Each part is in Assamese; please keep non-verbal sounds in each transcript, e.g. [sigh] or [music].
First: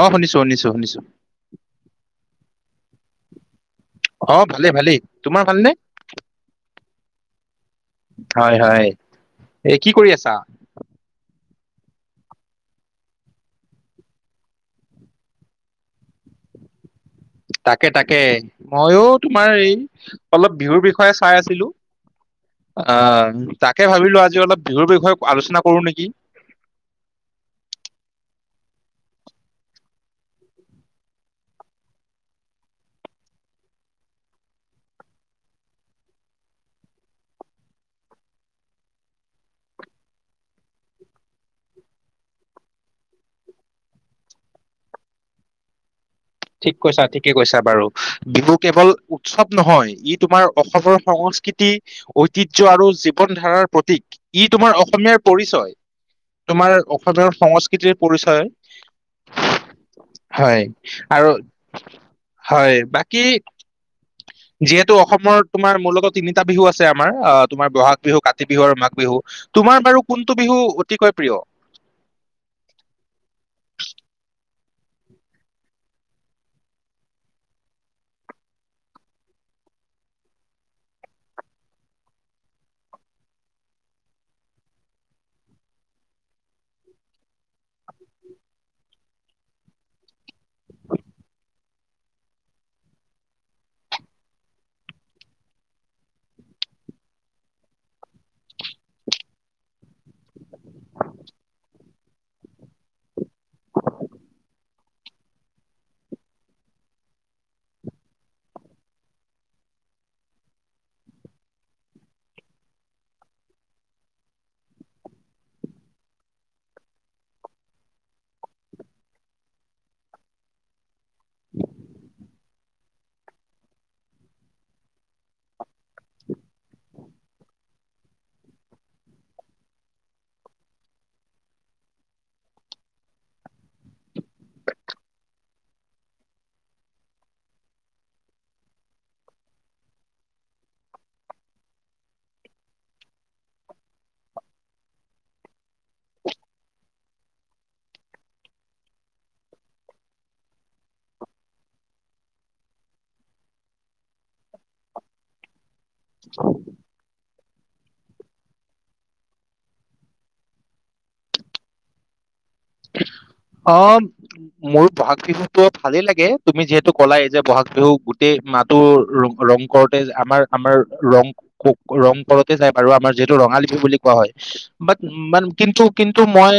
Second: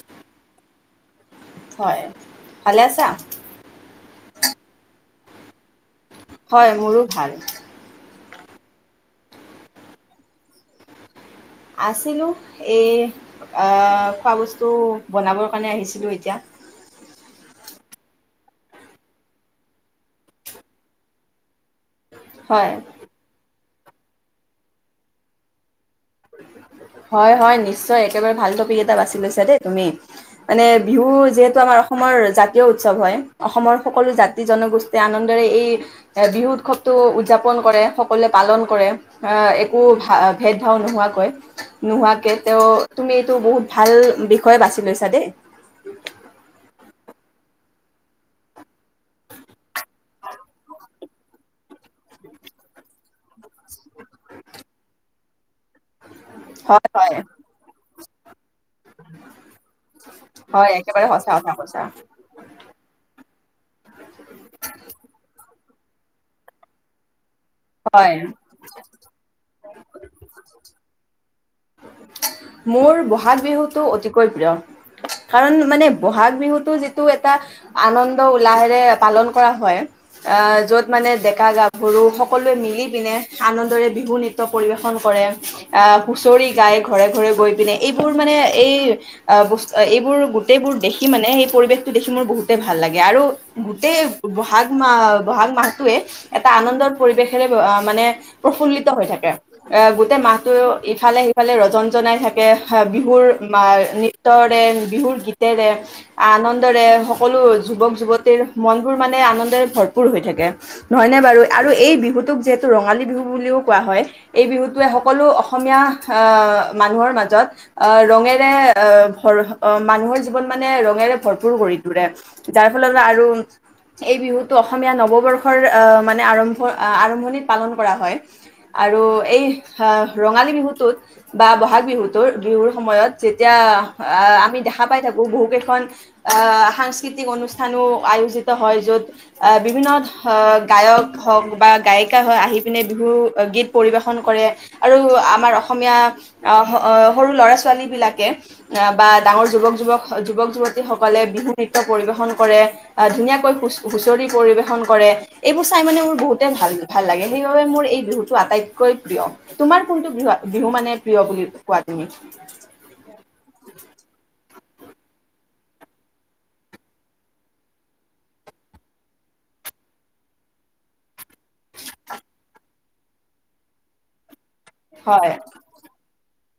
অ', শুনিছো শুনিছোঁ- শুনিছোঁ। হয়। ভালে আছা? অ', ভালে, ভালেই তোমাৰ ভালনে? হয় মোৰো ভাল । হয়- হয়, এই কি কৰি আছা । আছিলোঁ এই অ, খোৱা বস্তু বনাবৰ কাৰণে আহিছিলোঁ এতিয়া। তাকে- তাকে মইও তোমাৰ এই অলপ বিহুৰ বিষয়ে চাই আছিলো হয় । আ তাকে ভাবিলো আজি অলপ বিহুৰ বিষয়ে আলোচনা কৰো নেকি। হয়-হয় নিশ্চয় একেবাৰে ভাল টপিক এটা বাছি লৈছা দেই তুমি, মানে বিহু যিহেতু আমাৰ অসমৰ জাতীয় উৎসৱ হয় অসমৰ সকলো জাতি জনগোষ্ঠীয়ে আনন্দৰে এই বিহু উৎসৱটো উদযাপন কৰে সকলোৱ পালন কৰে আ একো ভা ভেদ ভাৱ নোহোৱাকৈ । নোহোৱাকে তেওঁ তুমি এইটো বহুত ভাল বিষয়ে বাছি লৈছা দেই। ঠিক কৈছা ঠিকে কৈছা বাৰু, বিহু কেৱল উৎসৱ নহয় ই তোমাৰ অসমৰ সংস্কৃতি ঐতিহ্য আৰু জী জীৱন ধাৰাৰ প্ৰতীক। ই তোমাৰ অসমীয়াৰ পৰিচয়। তোমাৰ হয় হয় অসমৰ সংস্কৃতিৰ পৰিচয়, হয়। একেবাৰে সঁচা কথা কৈছা হয়, বাকী যিহেতু অসমৰ তোমাৰ মূলত তিনিটা বিহু আছে আমাৰ, আ তোমাৰ বহাগ হয় বিহু, কাতি বিহু আৰু মাঘ বিহু, তোমাৰ বাৰু কোনটো বিহু অতিকৈ প্ৰিয় । মোৰ বহাগ বিহুটো অতিকৈ প্ৰিয়, কাৰণ মানে বহাগ বিহুটো যিটো এটা আনন্দ উলাহেৰে পালন কৰা হয় আ য'ত মানে ডেকা গাভৰু সকলোৱে মিলি পিনে আনন্দৰে বিহু নৃত্য পৰিৱেশন কৰে আ হুঁচৰি গাই ঘৰে-ঘৰে গৈ পিনে এইবোৰ মানে এই বস্তু এইবোৰ গোটেইবোৰ দেখি মানে এই পৰিৱেশটো দেখি মোৰ বহুতেই ভাল লাগে আৰু গোটেই বহাগ মাহ বহাগ মাহটোৱে এটা আনন্দৰ পৰিৱেশেৰে মানে প্ৰফুল্লিত হৈ থাকে, এ গোটেই মাহটো ইফালে সিফালে ৰজন জনাই থাকে বিহুৰ নৃত্যৰে বিহুৰ গীতেৰে আনন্দৰে সকলো যুৱক যুৱতীৰ মনবোৰ মানে আনন্দৰে ভৰপূৰ হৈ থাকে নহয়নে বাৰু আৰু এই বিহুটোক যিহেতু ৰঙালী বিহু বুলিও কোৱা হয় এই বিহুটোৱে সকলো অসম। অসমীয়া অ', মানুহৰ মাজত আহ ৰঙেৰে ভৰ মানুহৰ জীৱন মানে ৰঙেৰে ভৰপূৰ গঢ়ি তোৰে যাৰ ফলত আৰু এই বিহুটো অসমীয়া নৱবৰ্ষৰ আহ মানে আৰম্ভ আৰম্ভণিত পালন কৰা হয় আৰু এই অ' ৰঙালী বিহুটোত বা বহাগ বিহুত বিহুৰ সময়ত যেতিয়া আহ আমি দেখা পাই থাকো বহু কেইখন অ', সাংস্কৃতিক অনুষ্ঠানো আয়োজিত হয় য'ত আহ বিভিন্ন আহ গায়ক হওঁক বা গায়িকা হয় আহি পিনে বিহু গীত পৰিবেশন কৰে। আৰু আমাৰ অসমীয়া অ', সৰু ল'ৰা-ছোৱালী বিলাকে আহ বা ডাঙৰ যুৱক যুৱক যুৱক-যুৱতী সকলে বিহু নৃত্য পৰিবেশন কৰে ধুনীয়াকৈ হু হুচৰি পৰিবেশন কৰে এইবো চাই মানে মোৰ বহুতে ভাল ভাল লাগে সেইবাবে মোৰ এই বিহুটো আটাইতকৈ প্ৰিয়। তোমাৰ কোনটো বিহু বিহু মানে প্ৰিয় বুলি কোৱা তুমি? অ'। মোৰ বহাগ বিহুতটো ভালেই লাগে তুমি যিহেতু ক'লাই এই যে বহাগ বিহু গোটেই মাহটো ৰ ৰং কৰতে আমাৰ আমাৰ ৰং ৰং কৰোতে যায় আৰুু আমাৰ যিহেতু ৰঙালী বিহু বুলি কোৱা হয়। হয় মান কিন্তু, কিন্তু তো মই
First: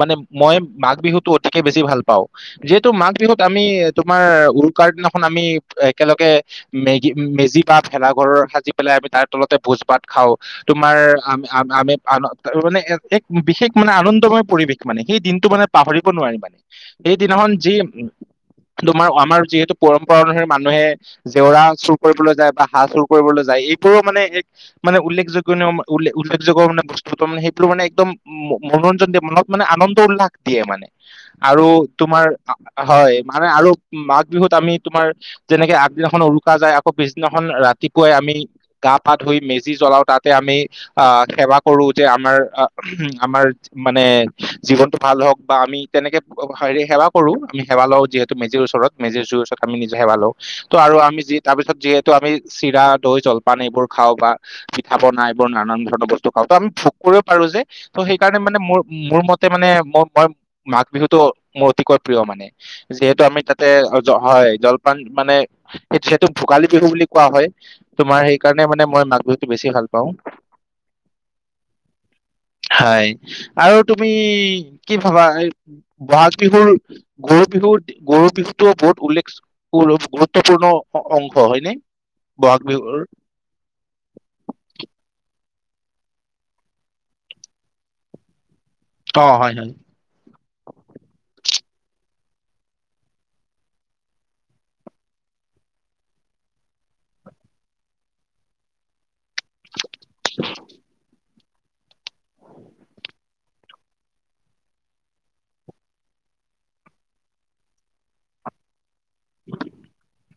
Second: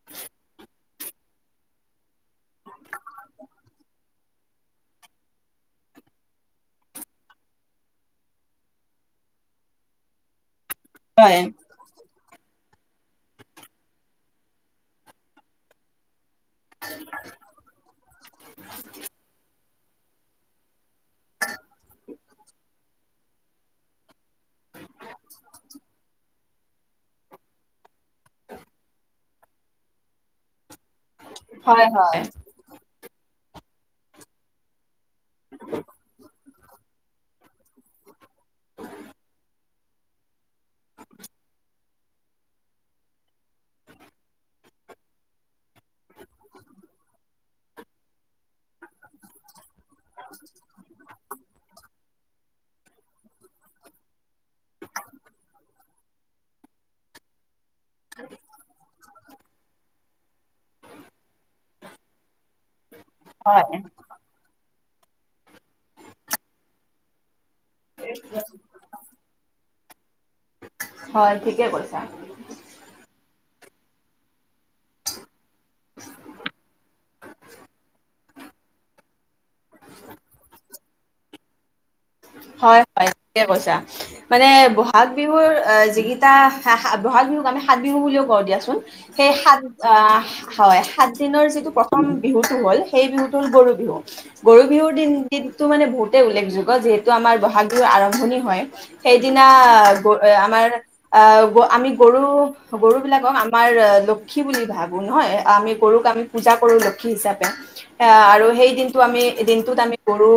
মানে মই মাঘ বিহুতটো অতিকে বেছি ভাল পাওঁ যিহেতু মাঘ বিহুত আমি তোমাৰ উৰুকাৰ দিনাখন আমি একেলগে মেগি মেজি বা ভেলাঘৰৰ সাজি পেলাই আমি তাৰ তলতে ভোজ ভাত খাওঁ। তোমাৰ হয় আম-আমি আৰু আৰু মানে এক বিশেষ মানে আনন্দময় পৰিৱেশ। মানে সেই দিনটো মানে পাহৰিব নোৱাৰি মানে। সেইদিনাখন যি উ তোমাৰ আমাৰ যিহেতু পৰম্পৰা অনুসৰি মানুহে জেওৰা চুৰ কৰিবলৈ যায় বা হাঁহ চুৰ কৰিবলৈ যায় এইবোৰো মানে এক মানে উল্লেখযোগ উল্লেখযোগ্য মানে বস্তুটো মানে সেইবোৰ মানে একদম মনোৰঞ্জন দিয়া মন মানে আনন্দ উল্লাস দিয়ে মানে। আৰু হয় হয় তোমাৰ হয় মানে আৰু মাঘ বিহুত আমি তোমাৰ তেনেকে আগদিনা এখন অৰু কা যায় আকৌ পিছদিনাখন ৰাতিপুৱাই আমি গা পা ধুই মেজি জ্বলাওঁ তাতে আমি অ', সেৱা কৰো যে আমাৰ আমাৰ মানে জীৱনটো ভাল হওঁক বা আমি তেনেকে হেৰি সেৱা কৰো আমি সেৱা লওঁ যিহেতু মেজিৰ ওচৰত মেজিৰ জুই ওচৰত। আমি নিজে হেৱা লও তো আৰু আমি যি তাৰপিছত যিহু তো আমি চিৰা দৈ জলপান এইবোৰ খাওঁ বা পিঠা পনা এইবোৰ নানান ধৰণৰ বস্তু খাওঁ ত আমি ভোগ কৰিবও পাৰো যে ত' সেইকাৰণে মানে মোৰ মোৰ মতে মানে মোৰ মই মাঘ বিহুতটো মোৰ অতিকৈ প্ৰিয় মানে। যিহেতু আমি তাতে হয় অ', জ হয় জল মানে যিহেতু ভোগালী বিহু বুলি কোৱা হয়। তোমাৰ সেইকাৰণে মানে মা বিহুতটো বেছি ভাল। কওঁ হয় ঠিকে কৈছা হয়। আৰু তুমি দ কি ভাবা এই বহাগ বিহুৰ গৰু বিহুৰ গৰু বিহুতটোও বহুত উল্লেখ গুৰুত্বপূৰ্ণ অংশ। হয় নে? হয় হয় থিকে কৈছা মানে বহাগ বিহুৰ যিকেইটা বহাগ বিহুক আমি সাত বিহু বুলিও কওঁ দিয়াচোন। অ সেই হয় সাত হয় আহ । হয় সাত দিনৰ যিটো প্ৰথম বিহুতটো হ'ল সেই বিহুতটো হ'ল গৰু বিহু, গৰু বিহুৰ দিন দিনটো মানে বহুতে উল্লেখযোগ্য যিহেতু এইটো আমাৰ বহাগ বিহুৰ আৰম্ভণি হয় । সেইদিনা গ আমাৰ আ । আমি গৰু গৰু বিলাকক আমাৰ লক্ষী বুলি ভাবো নহয়, আমি গৰুক আমি পূজা কৰো লক্ষী হিচাপে। আৰু সেই দিন [unintelligible] আমি দিনটোত আমি গৰু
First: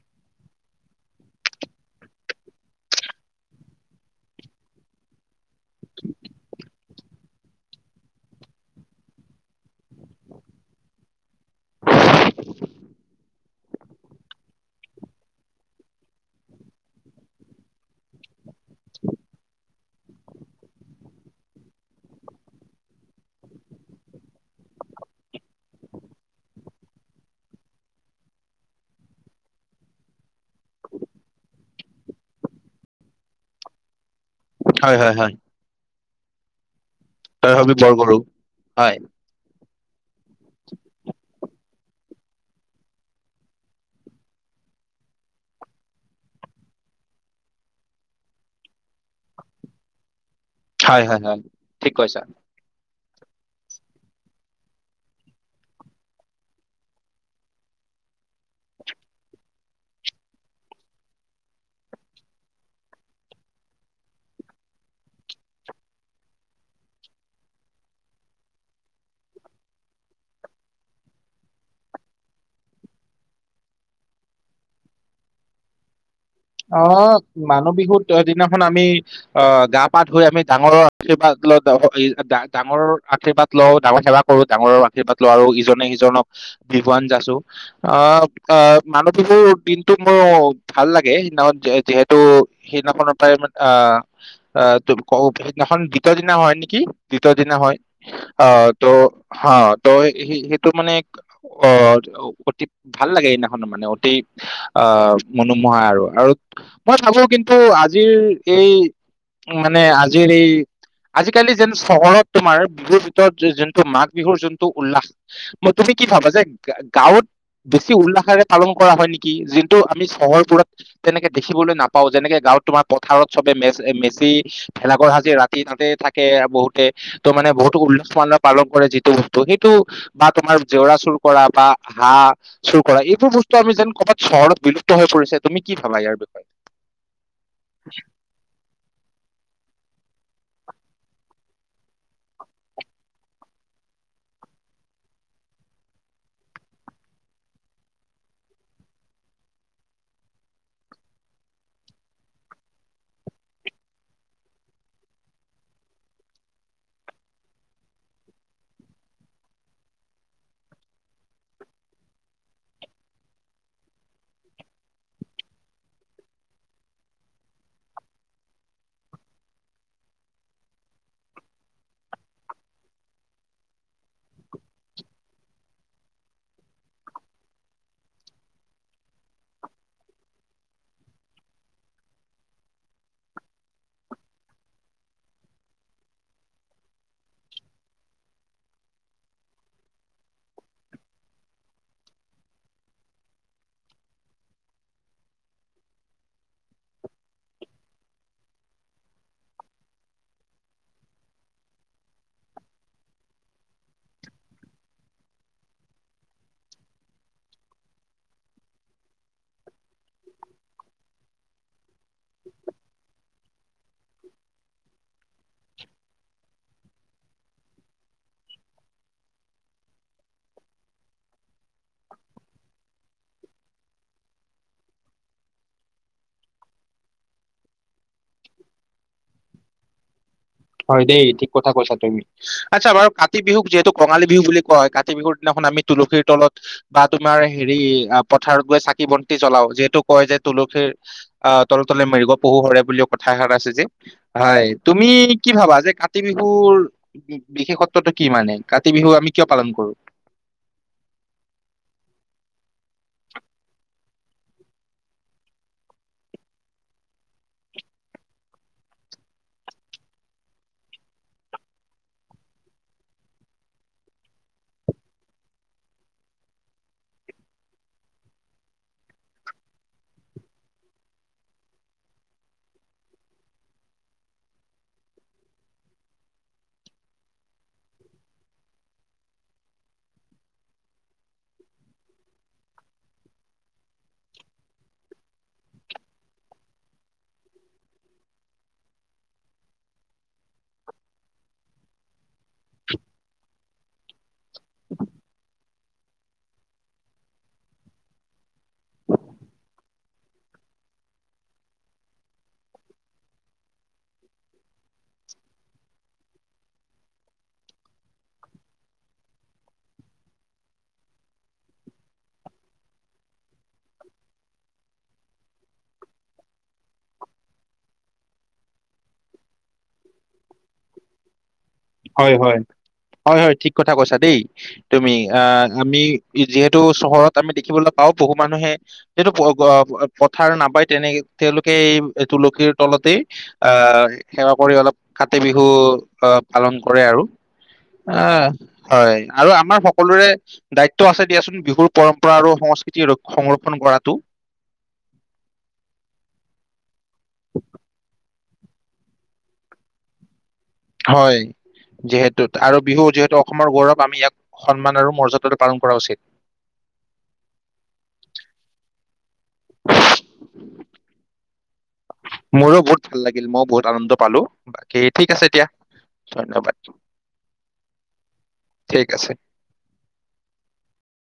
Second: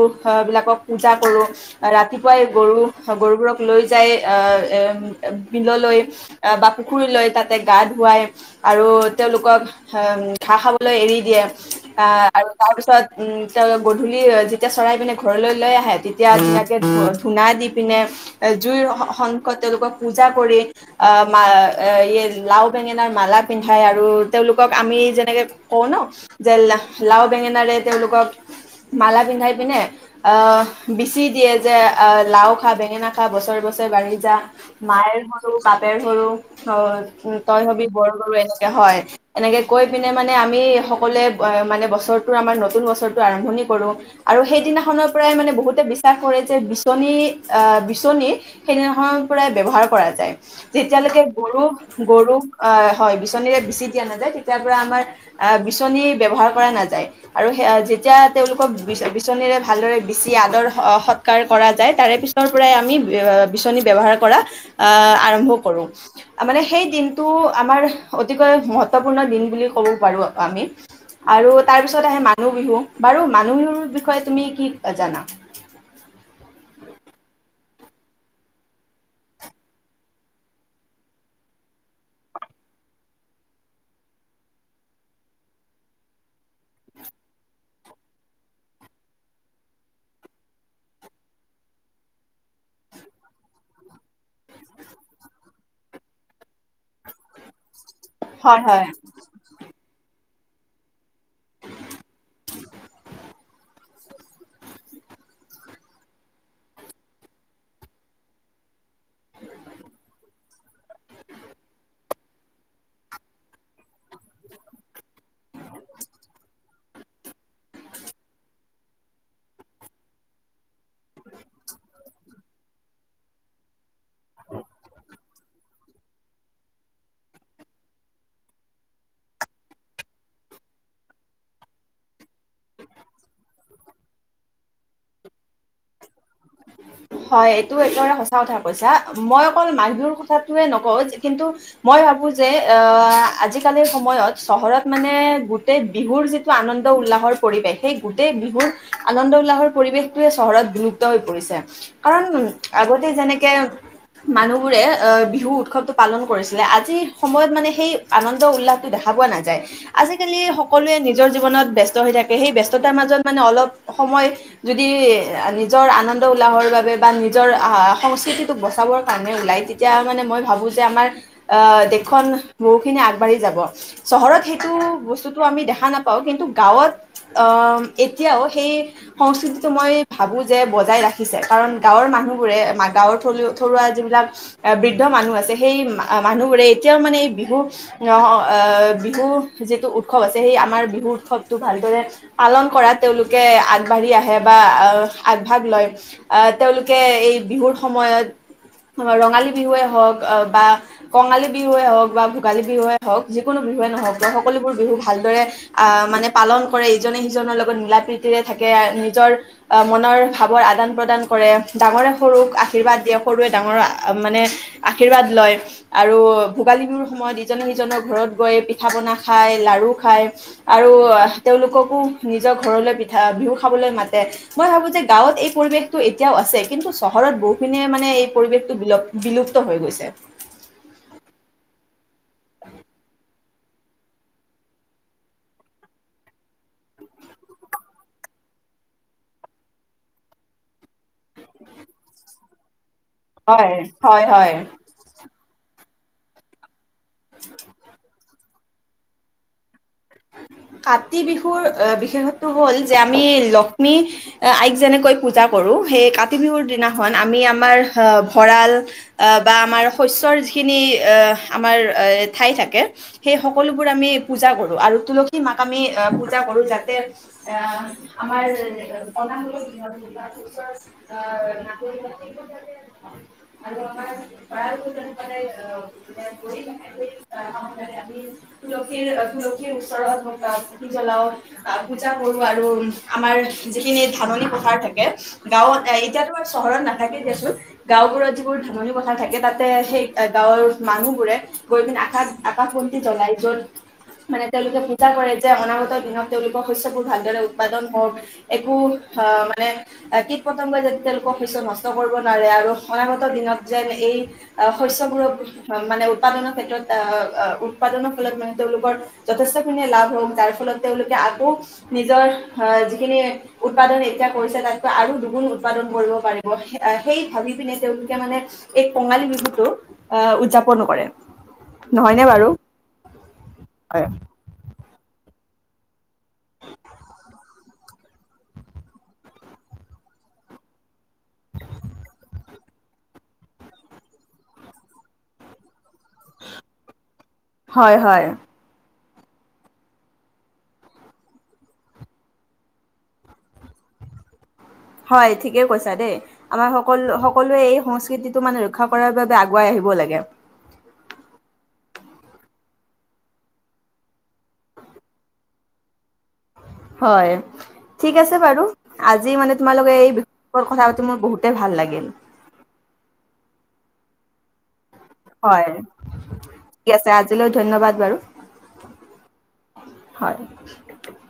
বিলাকক পূজা কৰোঁ । ৰাতিপুৱাই গৰু গৰুবোৰক লৈ যাই আহ এ । বিললৈ আহ বা পুখুৰী লৈ তাতে গা ধুৱাই আৰু তেওঁলোকক ঘাঁহ খাবলৈ এৰি দিয়ে। অ আৰু তাৰ পিছত উম তে গধূলি যেতিয়া চৰাই পিনে ঘৰলৈ লৈ আহে টি এতিয়া ধুনাকে ধূনা দি পিনে জুইৰ সন্মুখত, তেওঁলোকক পূজা কৰি আহ মা লাও বেঙেনাৰ মালা পিন্ধাই আৰু তেওঁলোকক আমি যেনেকে কওঁ ন যে, লাও বেঙেনাৰে তেওঁলোকক মালা পিন্ধাই পিনে আহ বিচি দিয়ে যে লাও খা বেঙেনা খা বছৰে বছৰে বাঢ়ি যা। হয় হয় মায়েৰ হয় সৰু বাপেৰ সৰু হয় । তই হবি বৰ গৰু এনেকে হয় এনেকে কৈ পিনে মানে আমি সকলোৱে মানে । বছৰটো আমাৰ নতুন বছৰটো আৰম্ভণি কৰো আৰু সেইদিনাখনৰ পৰাই মানে বহুত । বিশ্বাস কৰে যে বিচনী আহ বিচনী সেইদিনাখ পৰাই ব্যবহাৰ কৰা যায় হয় তেতিয়ালৈকে হয় হয় গৰু ঠিক কৈছা গৰুক আহ হয় বিচনীৰে বিচি দিয়া নাযায় তেতিয়াৰ পৰা আমাৰ বিচনী ব্যৱহাৰ কৰা নাযায়। আৰু যেতিয়া তেওঁলোকক বিচনীৰে ভালদৰে বিচি আদৰ সৎকাৰ কৰা যায় তাৰে পিছৰ পৰাই আমি বিচনী ব্যৱহাৰ কৰা আহ আৰম্ভ কৰোঁ। মানে সেই দিনটো আমাৰ অতিকৈ মহত্বপূৰ্ণ দিন বুলি ক'ব পাৰো আমি, আৰু তাৰপিছত আহে মানুহ বিহু বাৰু মানুহ বিহুৰ বিষয়ে তুমি কি জানা? [unintelligible] অ মানুহ বিহু ত দিনাখন আমি আহ গা পা ধুই আমি ডাঙৰৰ আৰ্শীৰ্বাদ ল ডাঙৰৰ আৰ্শীৰ্বাদ লওঁ, ডাঙৰ সেৱা কৰো ডাঙৰৰ আশীৰ্বাদ লওঁ আৰু ইজনে সিজনক বিহুৱান যাচো। আহ মানুহ বিহুৰ দিনটো মোৰ ভাল লাগে। সেইদিনা যিহেতু সেইদিনাখননৰ পৰাই মানে অ ত ক সেইদিনাখন দ্বিতীয় দিনা হয় নেকি? দ্বিতীয় দিনা হয়। অ হয় ত হয় হা ত। স সেইটো মানে অ অতি ভাল লাগে সেইদিখন মানে অতি আহ মনোমোহা আৰু। আৰু মই ভাবো কিন্তু আজিৰ এই মানে আজিৰ এই আজিকালি যেন চহৰত তোমাৰ বিহুৰ ভিতৰত যোনটো মাঘ বিহুৰ যোনটো উল্লাস, মই তুমি কি ভাবা যে গাঁৱত বেছি উল্লাসেৰে পালন কৰা হয় নেকি? যোনটো আমি চহৰ বোৰত তেনেকে দেখিবলৈ নাপাও যেনেকে গাঁৱত তোমাৰ পথাৰত চবে মে মেচি ভেলাঘৰ সাজি ৰাতি তাতে থাকে, বহুতে ত মানে বহুতো উল্লাস মে পালন কৰে যিটো বস্তু সেইটো বা তোমাৰ জেওৰা চুৰ কৰা বা হাঁহ চুৰ কৰা এইবোৰ বস্তু আমি যেন কৰ'বাত চহৰত বিলুপ্ত হৈ পৰিছে। তুমি কি কবা ইয়াৰ বিষয়ে? হয় এইটো এইটো এটা সচা কথা কৈছা মই অকল মান বিহুৰ কথাটোয়ে নকওঁ, কিন্তু মই ভাবো যে আহ আজিকালিৰ সময়ত চহৰত মানে গোটেই বিহুৰ যিটো আনন্দ উল্লাহৰ পৰিৱেশ সেই গোটেই বিহুৰ আনন্দ উল্লাহৰ পৰিৱেশটোয়ে চহৰত বিলুপ্ত হৈ পৰিছে। কাৰণ আগতে যেনেকে মানুহবোৰে অ বিহু উৎসৱটো পালন কৰিছিলে, আজিৰ সময়ত মানে সেই আনন্দ উল্লাসটো দেখা পোৱা নাযায় । আজিকালি সকলোৱে নিজৰ জীৱনত ব্যস্ত হৈ থাকে সেই ব্যস্ততাৰ মাজত মানে অলপ সময় যদি নিজৰ আনন্দ উ উলাহৰ বাবে বা নিজৰ আহ সংস্কৃতিটোক বচাবৰ কাৰণে ওলাই তেতিয়া মানে মই ভাবো যে, আমাৰ আহ দেশখন বহুখিনি আগবাঢ়ি যাব চহৰত সেইটো বস্তুতটো আমি দেখা নাপাওঁ, কিন্তু গাঁৱত আহ এতিয়াও সেই সংস্কৃতিটো মই ভাবো যে বজাই ৰাখি দিছে কাৰণ গাঁৱৰ মানুহবোৰে গাঁৱৰ থা থৰুুৱা যিবিলাক বৃদ্ধ মানুহ আছে সেই মানুহবোৰে এতিয়াও মানে এই বিহু অ এ বিহু যিটো উৎসৱ আছে, সেই আমাৰ বিহু উৎসৱটো ভালদৰে পালন কৰাত তেওঁলোকে আগবাঢ়ি আহে বা আগভাগ লয়। আহ তেওঁলোকে এই বিহুৰ সময়ত ৰঙালী বিহুৱে হওক, আহ বা কঙালী বিহুৱে হওক বা ভোগালী বিহুৱে হওক যিকোনো বিহুৱে নহওক বা সকলোবোৰ বিহু ভালদৰে আহ মানে পালন কৰে ইজনে সিজনৰ লগত মিলা প্ৰ্ৰীতিৰে থাকে নিজৰ আহ মনৰ ভাৱৰ আদান প্ৰদান কৰে ডাঙৰে সৰুক আশীৰ্বাদ দিয়ক সৰুৱে ডাঙৰ মানে আশীৰ্বাদ লয়, আৰু ভোগালী বিহুৰ সময়ত ইজনে সিজনৰ ঘৰত গৈ পিঠা পনা খায়, লাৰু খায়, আৰু তেওঁলোককো নিজৰ ঘৰলৈ বিহু খাবলৈ মাতে, মই ভাবো যে গাঁৱত এই পৰিৱেশ তো এতিয়াও আছে, কিন্তু চহৰত বহুখিনিয়ে মানে এই পৰিৱেশটো বিল বিলুপ্ত হৈ গৈছে। হয় দেই ঠিক কথা কৈছা তুমি, আচ্ছা বাৰু কাতি বিহুক যিহেতু কঙালী বিহু বুলি কয়, কাতি বিহুৰ দিনাখন আমি তুলসীৰ তলত বা তোমাৰ হেৰি পথাৰত গৈ চাকি বন্তি জলাও, যিহেতু কয় যে তুলসীৰ তলত তলে মৃগ পহু হৰে বুলি কথা এষাৰ আছে যে, হয়, তুমি কি ভাবা যে কাতি বিহুৰ উ বিশেষত্বটো কি মানে, কাতি বিহু আমি কিয় পালন কৰো? কাতি বিহুৰ বিশেষত্ব হ'ল যে আমি লক্ষ্মী আইক যেনেকৈ পূজা কৰোঁ, সেই কাতি বিহুৰ দিনাখন আমি আমাৰ ভঁৰাল আ বা আমাৰ শস্যৰ যিখিনি আ' আমাৰ আ' ঠাই থাকে, সেই সকলোবোৰ আমি পূজা কৰোঁ আৰু তুলসী মাক আমি আহ পূজা কৰো যাতে আহ আমাৰ [unintelligible] আহ তুলসীৰ ওচৰত পুতি জ্বলাও, আহ পূজা কৰো, আৰু আমাৰ যিখিনি ধাননি পথাৰ থাকে, গাঁৱত এ এতিয়াতো চহৰত নাথাকে দিয়চোন, গাঁওবোৰত যিবোৰ ধাননি পথাৰ থাকে, তাতে সেই গাঁৱৰ মানুহবোৰে গৈ পিনে আকাশ আকাশ বন্তি জলাই, যত মানে তেওঁলোকে পূজা কৰে যে অনাগত দিনত তেওঁলোকৰ শস্যবোৰ ভালদৰে উৎপাদন হওঁক, একো, হ মানে, কীট পতংগই যেন কম শস্য নষ্ট কৰিব নোৱাৰে আৰু অনাগত দিনত যেন এই, অ শস্যবোৰৰ মানে উৎপাদনৰ ক্ষেত্ৰত অ' অ' উৎপাদনৰ ফলত মানে তেওঁলোকৰ যথেষ্টখিনিয়ে লাভ হওঁক, যাৰ ফলত তেওঁলোকে আকৌ নিজৰ, অ' যিখিনি উৎপাদন এতিয়া কৰিছে তাতকৈ আৰু দুগুণ উৎপাদন কৰিব পাৰিব, সেই ভাবি পিনে তেওঁলোকে মানে এই কঙালী বিহুটো, অ' উৎযাপন কৰে। নহয়নে বাৰু হয়-হয়, হয়-হয় ঠিক কথা কথা হয় কৈছা দেই তুমি। আহ আমি যিহেতু চহৰত আমি দেখিবলৈ পাও বহু মানুহে, যিহেতু পথাৰ নাপায় তেনে তেওঁলোকে এই তুলসীৰ তলতেই, আহ সেৱা কৰি অলপ কাতি বিহু আহ পালন কৰে আৰু, হয় হয়। আহ হয়। আৰু আমাৰ সকলোৰে দায়িত্ব আছে দিয়াচোন বিহুৰ পৰম্পৰা আৰু সংস্কৃতি সংৰক্ষন কৰাটো। হয়, ঠিকেই কৈছা দেই, আমাৰ সকলো সকলোৱে এই সংস্কৃতিটো মানে ৰক্ষা কৰাৰ বাবে আগুৱাই আহিব লাগে। হয় যিহেতু, আৰু বিহু যিহেতু অসমৰ গৌৰৱ আমি ইয়াক সন্মান আৰু মৰ্যাদাটো পালন কৰা উচিত। হয়, ঠিক আছে বাৰু আজ আজি মানে তোমালোকে এই বিষয় কথা পাতি মোৰ বহুতে ভাল লাগিল। মোৰো বহুত ভাল লাগিল মইও বহুত আনন্দ [unintelligible] আছে দিয়া হয়, ধন্যবাদ ঠিক আছে, আজিলৈ ধন্যবাদ বাৰু। ঠিক আছে হয়।